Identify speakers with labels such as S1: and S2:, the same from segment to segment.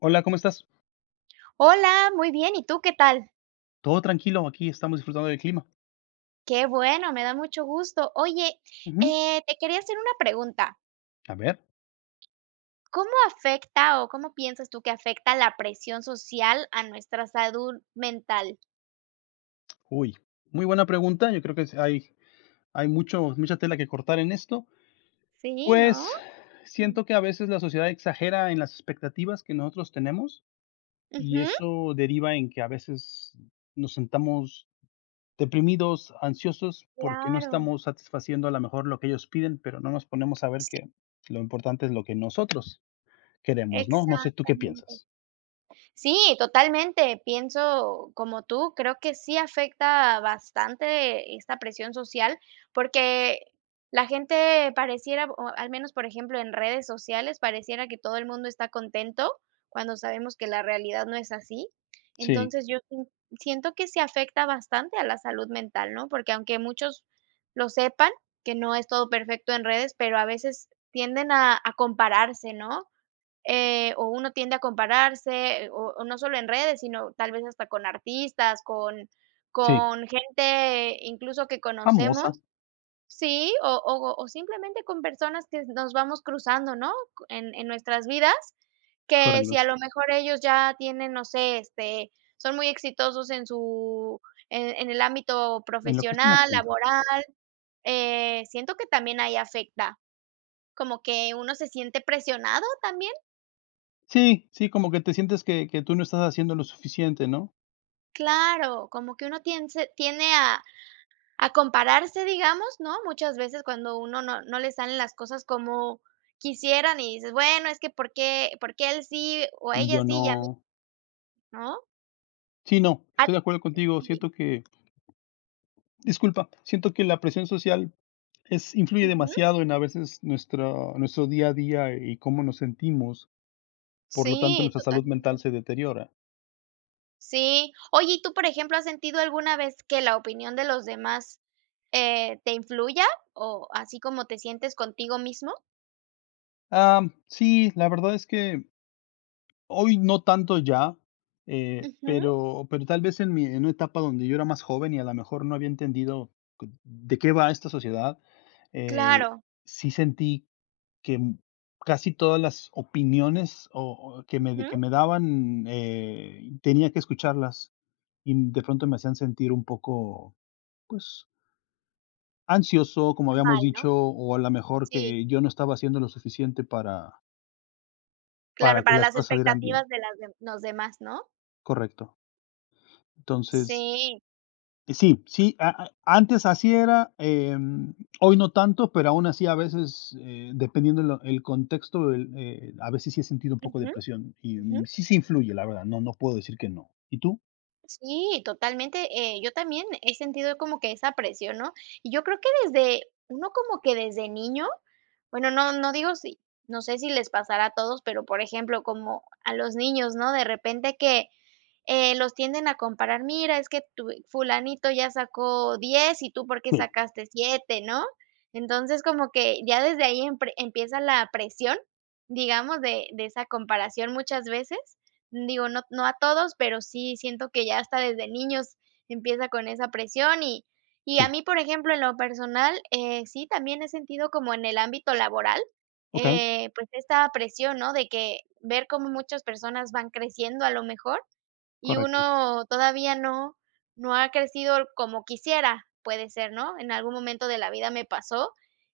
S1: Hola, ¿cómo estás?
S2: Hola, muy bien ¿y tú qué tal?
S1: Todo tranquilo, aquí estamos disfrutando del clima.
S2: Qué bueno, me da mucho gusto. Oye,
S1: Ujú.
S2: eh, te quería hacer una pregunta.
S1: A ver.
S2: ¿Cómo afecta o cómo piensas tú que afecta la presión social a nuestra salud mental?
S1: Uy, muy buena pregunta, yo creo que es hay hay mucho mucha tela que cortar en esto.
S2: ¿Sí, no?
S1: Pues,
S2: Mm.
S1: siento que a veces la sociedad exagera en las expectativas que nosotros nos tenemos, y
S2: Ujú.
S1: eso deriva en que a veces nos sintamos deprimidos, ansiosos, porque no
S2: Claro.
S1: estamos satisfaciendo a lo mejor lo que ellos piden, pero no nos ponemos a ver
S2: Sí.
S1: que lo importante es lo que nosotros queremos, ¿no?, no sé, ¿tú qué
S2: Exactamente.
S1: piensas?
S2: Sí, totalmente, pienso, como tú, creo que sí afecta bastante esta presión social, porque la gente pareciera, o al menos, por ejemplo, en redes sociales, pareciera que todo el mundo está contento, cuando sabemos que la realidad no es así.
S1: Sí.
S2: Entonces, yo sien siento que sí afecta bastante a la salud mental, ¿no?, porque aunque muchos lo sepan, que no es todo perfecto en redes, pero a veces tienden a a compararse, ¿no?, eh, o uno tiende a compararse, o o no sólo en redes, sino tal vez hasta con artistas, con
S1: Sí.
S2: con gente incluso que conocemos,
S1: Famosa.
S2: ¿sí? o o o simplemente con personas que nos vamos cruzando, ¿no?, en en nuestras vidas, que si a
S1: Correcto.
S2: lo mejor ellos ya tienen, no sé, este, son muy exitosos en su en en el ámbito
S1: En lo que estén
S2: profesional,
S1: haciendo.
S2: laboral, eh, siento que también ahí afecta, como que uno se siente, ¿presionado también?
S1: Sí, sí, como que te sientes que que tú no estás haciendo lo suficiente ¿no?
S2: Claro, como que uno tiense tiende a a compararse, digamos, ¿no? Muchas veces cuando uno no no le salen las cosas como quisieran y dices, bueno, es que por qué por qué él sí o
S1: Y
S2: ella
S1: yo
S2: sí y a mí
S1: no
S2: ¿No?
S1: Sí, no,
S2: Ad
S1: estoy de acuerdo
S2: que
S1: contigo,
S2: sí.
S1: siento que Disculpa, siento que la presión social es influye
S2: Ujú.
S1: demasiado en a veces nuestro nuestro día a día y cómo nos sentimos, por lo tanto
S2: Sí,
S1: nuestra salud mental
S2: totalmente.
S1: se deteriora.
S2: Sí. Oye, y tú, por ejemplo, ¿has sentido alguna vez que la opinión de los demás, eh, te influya o así como te sientes contigo mismo?
S1: Ah, sí, la verdad es que hoy no tanto ya, eh,
S2: Ujú.
S1: pero pero tal vez en mi en una etapa donde yo era más joven y a la mejor no había entendido de qué va esta sociedad, eh,
S2: Claro.
S1: sí sentí que m casi todas las opiniones o o que me que
S2: Ujú.
S1: me daban, eh, tenía que escucharlas y de pronto me hacían sentir un poco, pues ansioso, como habíamos
S2: Mal, ¿no?
S1: dicho, o a la mejor
S2: Sí.
S1: que yo no estaba haciendo lo suficiente para
S2: Claro,
S1: para que
S2: para
S1: las
S2: las
S1: cosas salieran bien.
S2: expectativas de las de los demás, ¿no?
S1: Correcto. Entonces
S2: Sí.
S1: Sí, sí, a e antes así era, em, hoy no tanto, pero aún así a veces, eh, dependiendo lo el contexto del, eh, a veces sí he sentido un poco de
S2: Ujú,
S1: presión, y
S2: ujú.
S1: sí, sí influye, la verdad, no no no puedo decir que no. ¿Y tú?
S2: Sí, totalmente. Eh, yo también he sentido como que esa presión, ¿no? Y yo creo que desde uno como que desde niño, bueno, no no digo si no sé si les pasará a todos, pero, por ejemplo, como a los niños, ¿no?, de repente que, eh, los tienden a comparar, mira, es que tu fulanito ya sacó 10, ¿y tú por qué
S1: Sí.
S2: sacaste 7?, ¿no? Entonces, como que ya desde ahí empre empieza la presión, digamos, de de esa comparación muchas veces. Digo, no no a todos, pero sí siento que ya hasta desde niños empieza con esa presión y y
S1: Sí.
S2: a mí, por ejemplo, en lo personal, eh, sí también he sentido como en el ámbito laboral,
S1: Okey.
S2: eh, pues, esta presión, ¿no? De que, ver cómo muchas personas van creciendo a lo mejor, y
S1: Correcto.
S2: uno todavía no no ha crecido como quisiera, puede ser, ¿no? En algún momento de la vida me pasó,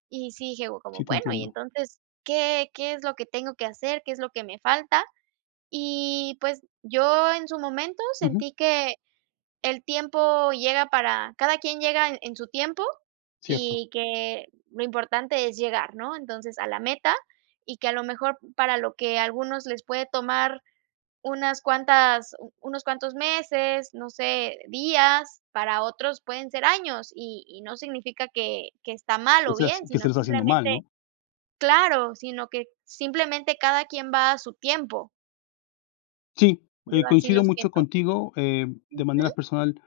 S2: y sí, dije, como:
S1: Sí te
S2: "Bueno, y,
S1: entiendo.
S2: entonces, ¿qué qué es lo que tengo que hacer? ¿Qué es lo que me falta?" Y, pues, yo en su momento
S1: Ujú.
S2: sentí que el tiempo llega para cada quien llega en su tiempo,
S1: Cierto.
S2: y que lo importante es llegar, ¿no? Entonces, a la meta, y que a lo mejor para lo que a algunos les puede tomar unas cuantas u unos cuantos meses, no sé, días, para otros pueden ser años, y y no significa que que está mal
S1: ¿Qué
S2: o
S1: estás
S2: bien,
S1: qué
S2: sino
S1: estarás haciendo
S2: simplemente
S1: mal, ¿no?
S2: Claro, sino que simplemente cada quien va a su tiempo.
S1: Sí,
S2: Yo
S1: eh,
S2: así lo
S1: coincido mucho
S2: siento.
S1: contigo. Eh, de
S2: Ujú.
S1: manera personal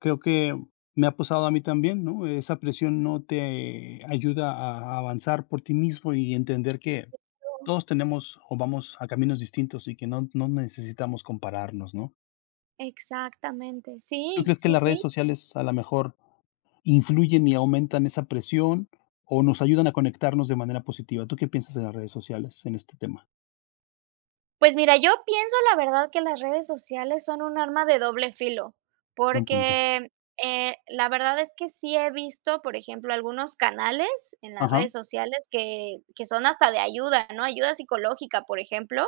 S1: creo que me ha pasado a mí también, ¿no? Esa presión no te ayuda a avanzar por ti mismo y entender que
S2: [unintelligible]
S1: todos tenemos o vamos a caminos distintos y que no no necesitamos compararnos, ¿no?
S2: Exactamente.
S1: ¿Tú
S2: Sí,
S1: crees que
S2: sí,
S1: las redes
S2: sí.
S1: sociales a la mejor influyen y aumentan esa presión o nos ayudan a conectarnos de manera positiva? ¿Tú qué piensas de las redes sociales en este tema?
S2: Pues, mira, yo pienso, la verdad, que las redes sociales son un arma de doble filo,
S1: Buen punto.
S2: porque, eh, la verdad es que sí he visto, por ejemplo, algunos canales en las
S1: Ajá.
S2: redes sociales que que son hasta de ayuda, ¿no? Ayuda psicológica, por ejemplo,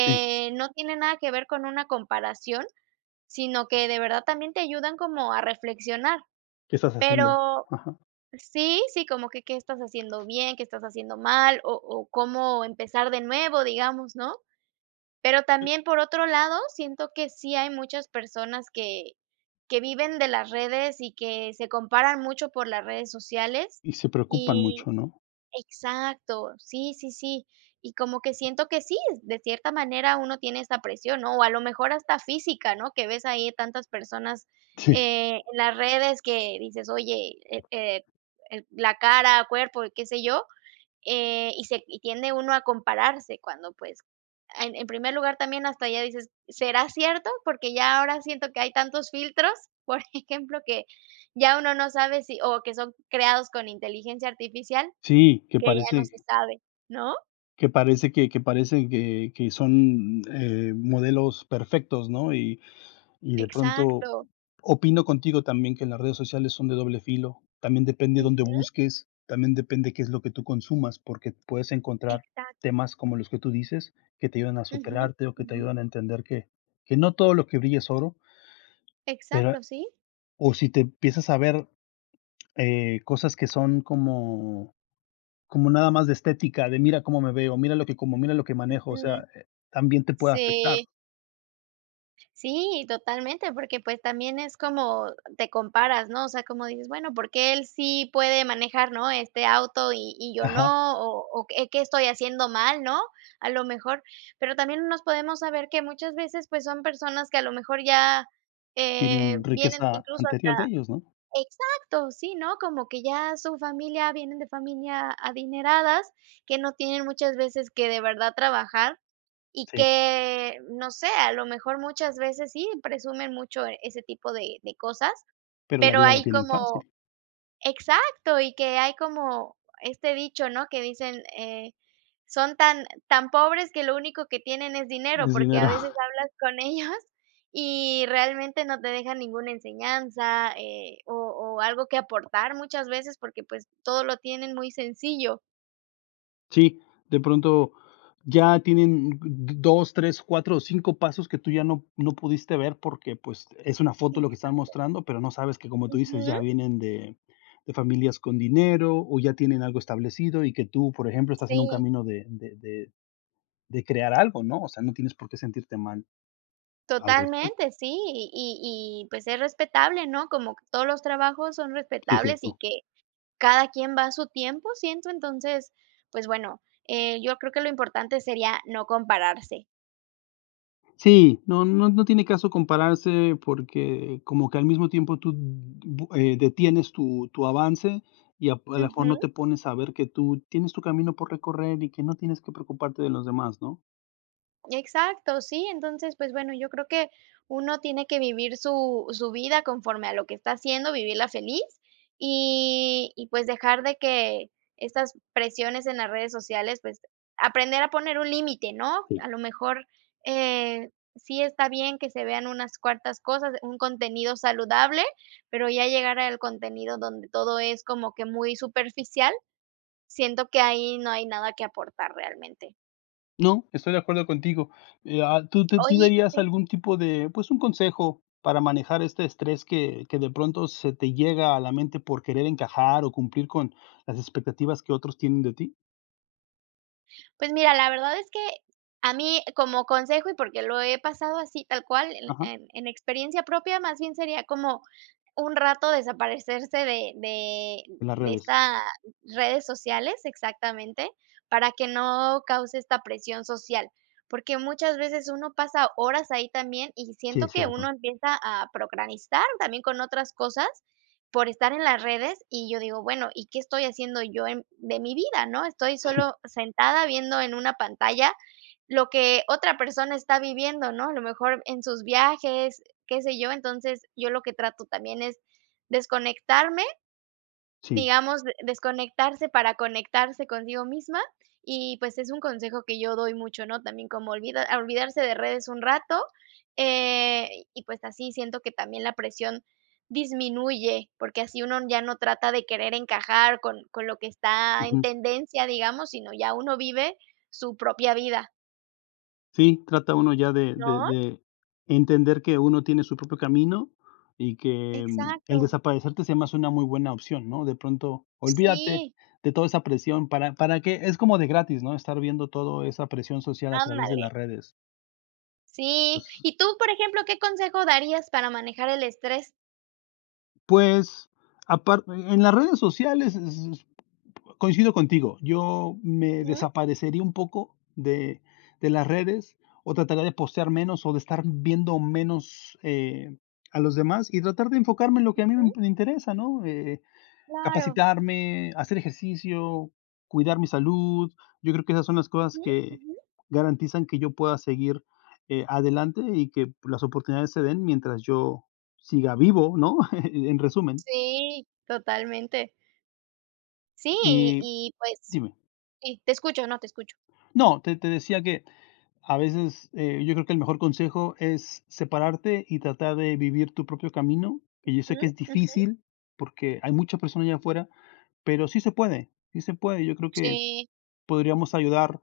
S1: Sí.
S2: no tiene nada que ver con una comparación, sino que de verdad también te ayudan como a reflexionar.
S1: ¿Qué estás haciendo?
S2: Pero
S1: Ajá.
S2: sí, sí, como que ¿qué estás haciendo bien?, ¿qué estás haciendo mal? o o cómo empezar de nuevo, digamos, ¿no? Pero también, por otro lado, siento que sí hay muchas personas que que viven de las redes y que se comparan mucho por las redes sociales
S1: Y se preocupan
S2: y
S1: mucho, ¿no?
S2: Exacto, sí, sí, sí. Y como que siento que sí, de cierta manera uno tiene esta presión, ¿no? O a lo mejor hasta física, ¿no? Que ves ahí, tantas personas,
S1: Sí.
S2: eh, en las redes que dices: "Oye, eh eh eh, la cara, cuerpo", qué sé yo, eh, y se y tiende uno a compararse cuando, pues, e en primer lugar también hasta ya dices: "¿Será cierto?". Porque ya ahora siento que hay tantos filtros, por ejemplo, que ya uno no sabe si o que son creados con inteligencia artificial,
S1: Sí, que
S2: que ya no se
S1: parece
S2: sabe, ¿no?
S1: que parece que que parece, que que son, mm, eh, modelos perfectos, ¿no? Y y de pronto
S2: Exacto.
S1: opino contigo también que las redes sociales son de doble filo, también depende dónde
S2: Ujú.
S1: busques, también depende qué es lo que tú consumas, porque puedes encontrar
S2: Exacto.
S1: temas como los que tú dices, que te ayudan a
S2: Ujú.
S1: superarte o que te
S2: Ujú.
S1: ayudan a entender que que no todo lo que brilla es oro. Pero
S2: Exacto, sí.
S1: o si te empiezas a ver, eh, cosas que son como como nada más de estética, de mira cómo me veo, mira lo que como, mira lo que
S2: Ujú.
S1: manejo, o
S2: Sí.
S1: sea, eh, también te puede afectar.
S2: Si. Sí, totalmente, porque pues, también es como te comparas, ¿no? O sea, como dices: "Bueno, ¿por qué él sí puede manejar, no, este auto y y yo
S1: Ajá.
S2: no?", o o eh, "¿qué estoy haciendo mal?", ¿no? A lo mejor, pero también no nos podemos saber que muchas veces pues, son personas que a lo mejor ya, eh,
S1: Tienen
S2: vienen
S1: riqueza
S2: incluso hasta
S1: anterior de ellos, ¿no?
S2: ¡exacto! sí, ¿no? Como que ya su familia vienen de familia adineradas, que no tienen muchas veces que de verdad trabajar y
S1: Si.
S2: que, no sé, a lo mejor muchas veces, sí, presumen mucho ese tipo de de cosas,
S1: Pero la
S2: pero
S1: vida la
S2: hay
S1: tienen
S2: como
S1: fácil.
S2: ¡exacto! y que hay como, este dicho ¿no? Que dicen: eh, "Son tan tan pobres que lo único que tienen es dinero",
S1: Es
S2: porque a
S1: dinero.
S2: veces hablas con ellos y realmente no te dejan ninguna enseñanza, eh, o o algo que aportar muchas veces, porque pues todo lo tienen muy sencillo.
S1: Sí, de pronto ya tienen mm, 2, 3, 4 o 5 pasos que tú ya no no pudiste ver, porque pues, es una foto lo que están
S2: Exacto.
S1: mostrando, pero no sabes que como tú dices:
S2: Ujú.
S1: "Ya vienen de de familias con dinero o ya tienen algo establecido", y que tú por ejemplo estás en un
S2: Si.
S1: camino de de de de crear algo, ¿no? O sea, no tienes por qué sentirte mal, al respec
S2: Totalmente, sí y y y pues, es respetable, ¿no? Como todos los trabajos son
S1: Si, es
S2: respetables y
S1: cierto.
S2: que cada quien va su tiempo, siento entonces pues, bueno, eh, yo creo que lo importante sería no compararse.
S1: Sí, no no no tiene caso compararse porque como que al mismo tiempo tú d bu eh, detienes tu tu avance y ap a lo mejor
S2: Ujú.
S1: no te pones a ver que tú tienes tu camino por recorrer y que no tienes que preocuparte de los demás, ¿no?
S2: Exacto, sí, entonces, pues, bueno, yo creo que uno tiene que vivir su su vida conforme a lo que está haciendo, vivirla feliz, y y, pues, dejar de que estas presiones en las redes sociales, pues, aprender a poner un límite, ¿no?
S1: Sí.
S2: A lo mejor, eh, sí está bien que se vean unas cuartas cosas, un contenido saludable, pero ya llegar al contenido donde todo es como que muy superficial, siento que ahí no hay nada que aportar realmente.
S1: No, estoy de acuerdo contigo. Eh, ah, ¿tú tú tú
S2: Oye,
S1: dirías
S2: sí.
S1: algún tipo de, pues, un consejo para manejar este estrés que que de pronto, se te llega a la mente por querer encajar o cumplir con las expectativas que otros tienen de ti?
S2: Pues, mira, la verdad es que a mí, como consejo, y porque lo he pasado así tal cual, el
S1: Ajá.
S2: en en experiencia propia, más bien sería como un rato desaparecerse de de
S1: En las
S2: de
S1: redes.
S2: esta redes sociales. Exactamente, para que no cause esta presión social. Porque muchas veces uno pasa horas ahí también y
S1: Sí,
S2: siento
S1: es
S2: que uno
S1: cierto.
S2: empieza a procrastinar también con otras cosas, por estar en las redes, y yo digo: "Bueno, ¿y qué estoy haciendo yo en de mi vida?, ¿no? Estoy
S1: Sí.
S2: solo sentada viendo en una pantalla lo que otra persona está viviendo", ¿no? A lo mejor, en sus viajes, eh, qué sé yo. Entonces, yo lo que trato también es desconectarme,
S1: Sí.
S2: digamos, de desconectarse para conectarse consigo misma y, pues, es un consejo que yo doy mucho, ¿no? También como olvida olvidarse de redes un rato, eh, y pues, así siento que también la presión disminuye, porque así uno ya no trata de querer encajar con con lo que está en
S1: Ujú.
S2: tendencia, digamos, sino ya uno vive su propia vida.
S1: Sí, trata uno ya de de
S2: ¿No?
S1: de entender, que uno tiene su propio camino. Y que el
S2: Exacto.
S1: desaparecerte se me hace una muy buena opción, ¿no? De pronto, olvídate
S2: Sí.
S1: de toda esa presión. ¿Para para qué? Es como de gratis, ¿no? Estar viendo todo esa presión social, a través de
S2: Ándale.
S1: las redes.
S2: Sí.
S1: Pues
S2: Y tú, por ejemplo, ¿qué consejo darías, para manejar el estrés?
S1: pues, aparte En las redes sociales, s s coincido contigo. Yo me
S2: Ujú.
S1: desaparecería un poco de de las redes, o trataré de postear menos, o de estar viendo menos, eh, a los demás, y tratar de enfocarme en lo que a mí me
S2: Ujú.
S1: m interesa, ¿no? Eh,
S2: Claro.
S1: capacitarme, hacer ejercicio, cuidar mi salud. Yo creo que esas son las cosas
S2: Ujú.
S1: que
S2: Ujú.
S1: garantizan que yo pueda seguir, eh, adelante y que las oportunidades se den, mientras yo siga vivo, ¿no? En resumen.
S2: Sí. Totalmente. Sí, y
S1: Y
S2: y, pues,
S1: Dime.
S2: y te escucho. No, te escucho.
S1: No. Te te decía que a veces, eh, yo creo que el mejor consejo es separarte y tratar de vivir tu propio camino. Que yo sé
S2: Ujú.
S1: que es
S2: Ujú.
S1: difícil, porque hay muchas personas allá afuera, pero sí se puede, sí se puede. Yo creo que
S2: Sí.
S1: podríamos ayudar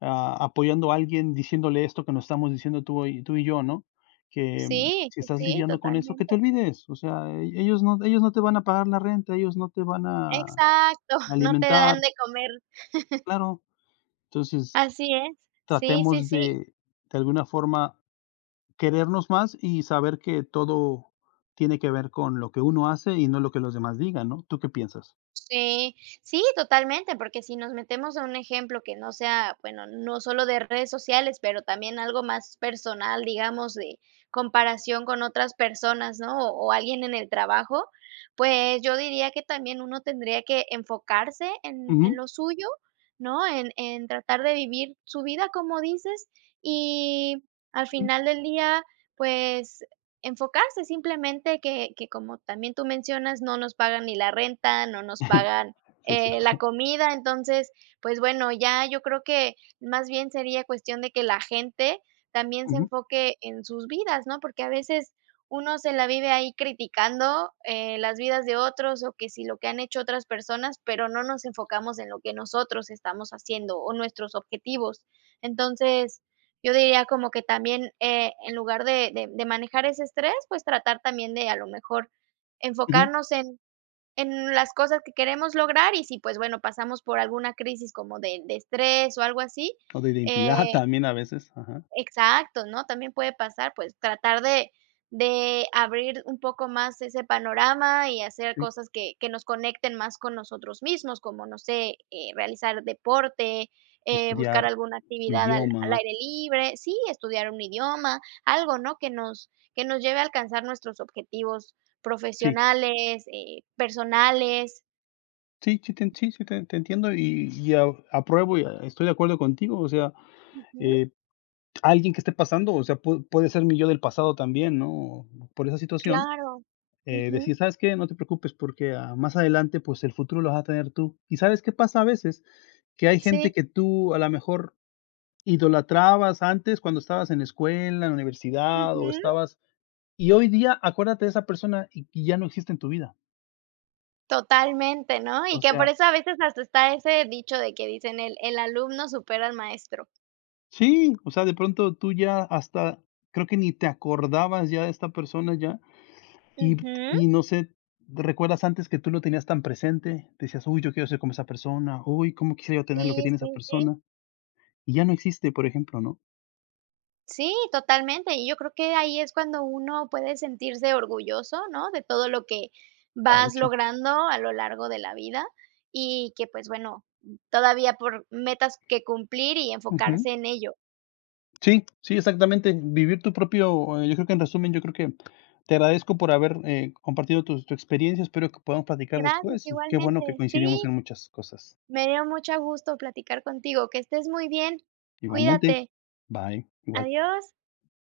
S1: a apoyando a alguien, diciéndole esto, que no estamos diciendo tú y tú y yo, ¿no? Que,
S2: Sí,
S1: si
S2: sí,
S1: estás
S2: sí.
S1: lidiando con eso, que te
S2: Totalmente.
S1: olvides. O sea, ellos no ellos no te van a pagar la renta, ellos no te van a
S2: Exacto. No te dan
S1: alimentar.
S2: de comer.
S1: Claro. Entonces,
S2: Así es. Sí, sí,
S1: tratemos
S2: sí.
S1: de de alguna forma, querernos más. Y saber que todo tiene qué ver, con lo que uno hace, y no lo que los demás digan, ¿no? ¿Tú qué piensas?
S2: Sí. Sí, totalmente, porque si nos metemos en un ejemplo que no sea Bueno, no sólo de redes sociales, pero también algo más personal, digamos, de comparación con otras personas, ¿no?, o o alguien en el trabajo. Pues, yo diría que también, uno tendría que enfocarse en en
S1: Ujú.
S2: lo suyo, ¿no? En en tratar de vivir su vida, como dices. Y, al final del día, pues, enfocarse. Simplemente, que que como también tú mencionas, no nos pagan ni la renta, no nos pagan,
S1: Si, es
S2: eh,
S1: cierto.
S2: la comida. Entonces, pues, bueno, ya yo creo que más bien sería cuestión de que la gente también se
S1: Ujú.
S2: enfoque en sus vidas, ¿no? Porque a veces, uno se la vive ahí, criticando, eh, las vidas de otros. O que si lo que han hecho otras personas, pero no nos enfocamos en lo que nosotros estamos haciendo o nuestros objetivos. Entonces, yo diría como que también, eh, en lugar de de de manejar ese estrés, pues, tratar también, de a lo mejor,
S1: Ujú.
S2: enfocarnos en en las cosas que queremos lograr. Y sí, pues, bueno, pasamos por alguna crisis, como de de estrés, o algo así,
S1: O de identidad,
S2: eh
S1: también, a veces. Ajá.
S2: exacto, ¿no? También puede pasar. Pues, tratar de de abrir un poco más ese panorama y hacer
S1: Sí.
S2: cosas que que nos conecten más con nosotros mismos, como no sé. Eh, realizar deporte, eh, buscar
S1: Estudiar,
S2: alguna
S1: un
S2: actividad al al
S1: idioma.
S2: aire libre. Sí, estudiar un idioma. Algo, ¿no? Que nos que nos lleve a alcanzar nuestros objetivos
S1: Sí.
S2: profesionales, eh, personales.
S1: Sí, sí te sí te te te entiendo y y, apruebo y e estoy de acuerdo contigo, o sea,
S2: Ujú.
S1: eh, alguien que esté pasando o sea, pudo puede ser mi yo del pasado también, ¿no?, por esa situación,
S2: Claro,
S1: eh,
S2: ujú.
S1: decir: "¿Sabes qué?, no te preocupes porque, ah, más adelante, pues, el futuro lo vas a tener tú", ¿y sabes qué pasa a veces?, que hay gente
S2: Sí.
S1: que tú, a la mejor, idolatrabas antes cuando estabas en escuela, en la universidad o
S2: Ujú.
S1: estabas y hoy día acuérdate de esa persona y-y ya no existe en tu vida.
S2: Totalmente, ¿no?, y
S1: O
S2: que por
S1: sea
S2: eso a veces hasta está ese dicho de que dicen: "El, el alumno supera al maestro".
S1: Sí, o sea, de pronto tú ya, hasta, creo que ni te acordabas ya de esta persona ya y
S2: Ujú.
S1: y no sé, ¿recuerdas antes que tú lo tenías tan presente?, decías: "Uy, yo quiero ser como esa persona, uy, cómo quisiera yo tener lo que
S2: Sí,
S1: tiene esa
S2: sí, sí.
S1: persona", y ya no existe, por ejemplo, ¿no?
S2: Sí, totalmente, y yo creo que ahí es cuando uno puede sentirse orgulloso, ¿no?, de todo lo que,
S1: Ha
S2: vas
S1: hecho.
S2: logrando a lo largo de la vida y que, pues, bueno, todavía por metas que cumplir y enfocarse
S1: Ujú.
S2: en ello.
S1: Sí, sí, exactamente, vivir tu propio, eh, yo creo que en resumen, yo creo que te agradezco por haber, eh, compartido tus tu experiencia, espero que podamos platicar
S2: Gracias,
S1: después, y qué bueno que
S2: igualmente,
S1: coincidimos
S2: sí.
S1: en muchas cosas.
S2: Me dio mucho gusto platicar contigo, que estés muy bien,
S1: Igualmente,
S2: cuídate.
S1: bye, igual.
S2: Adiós.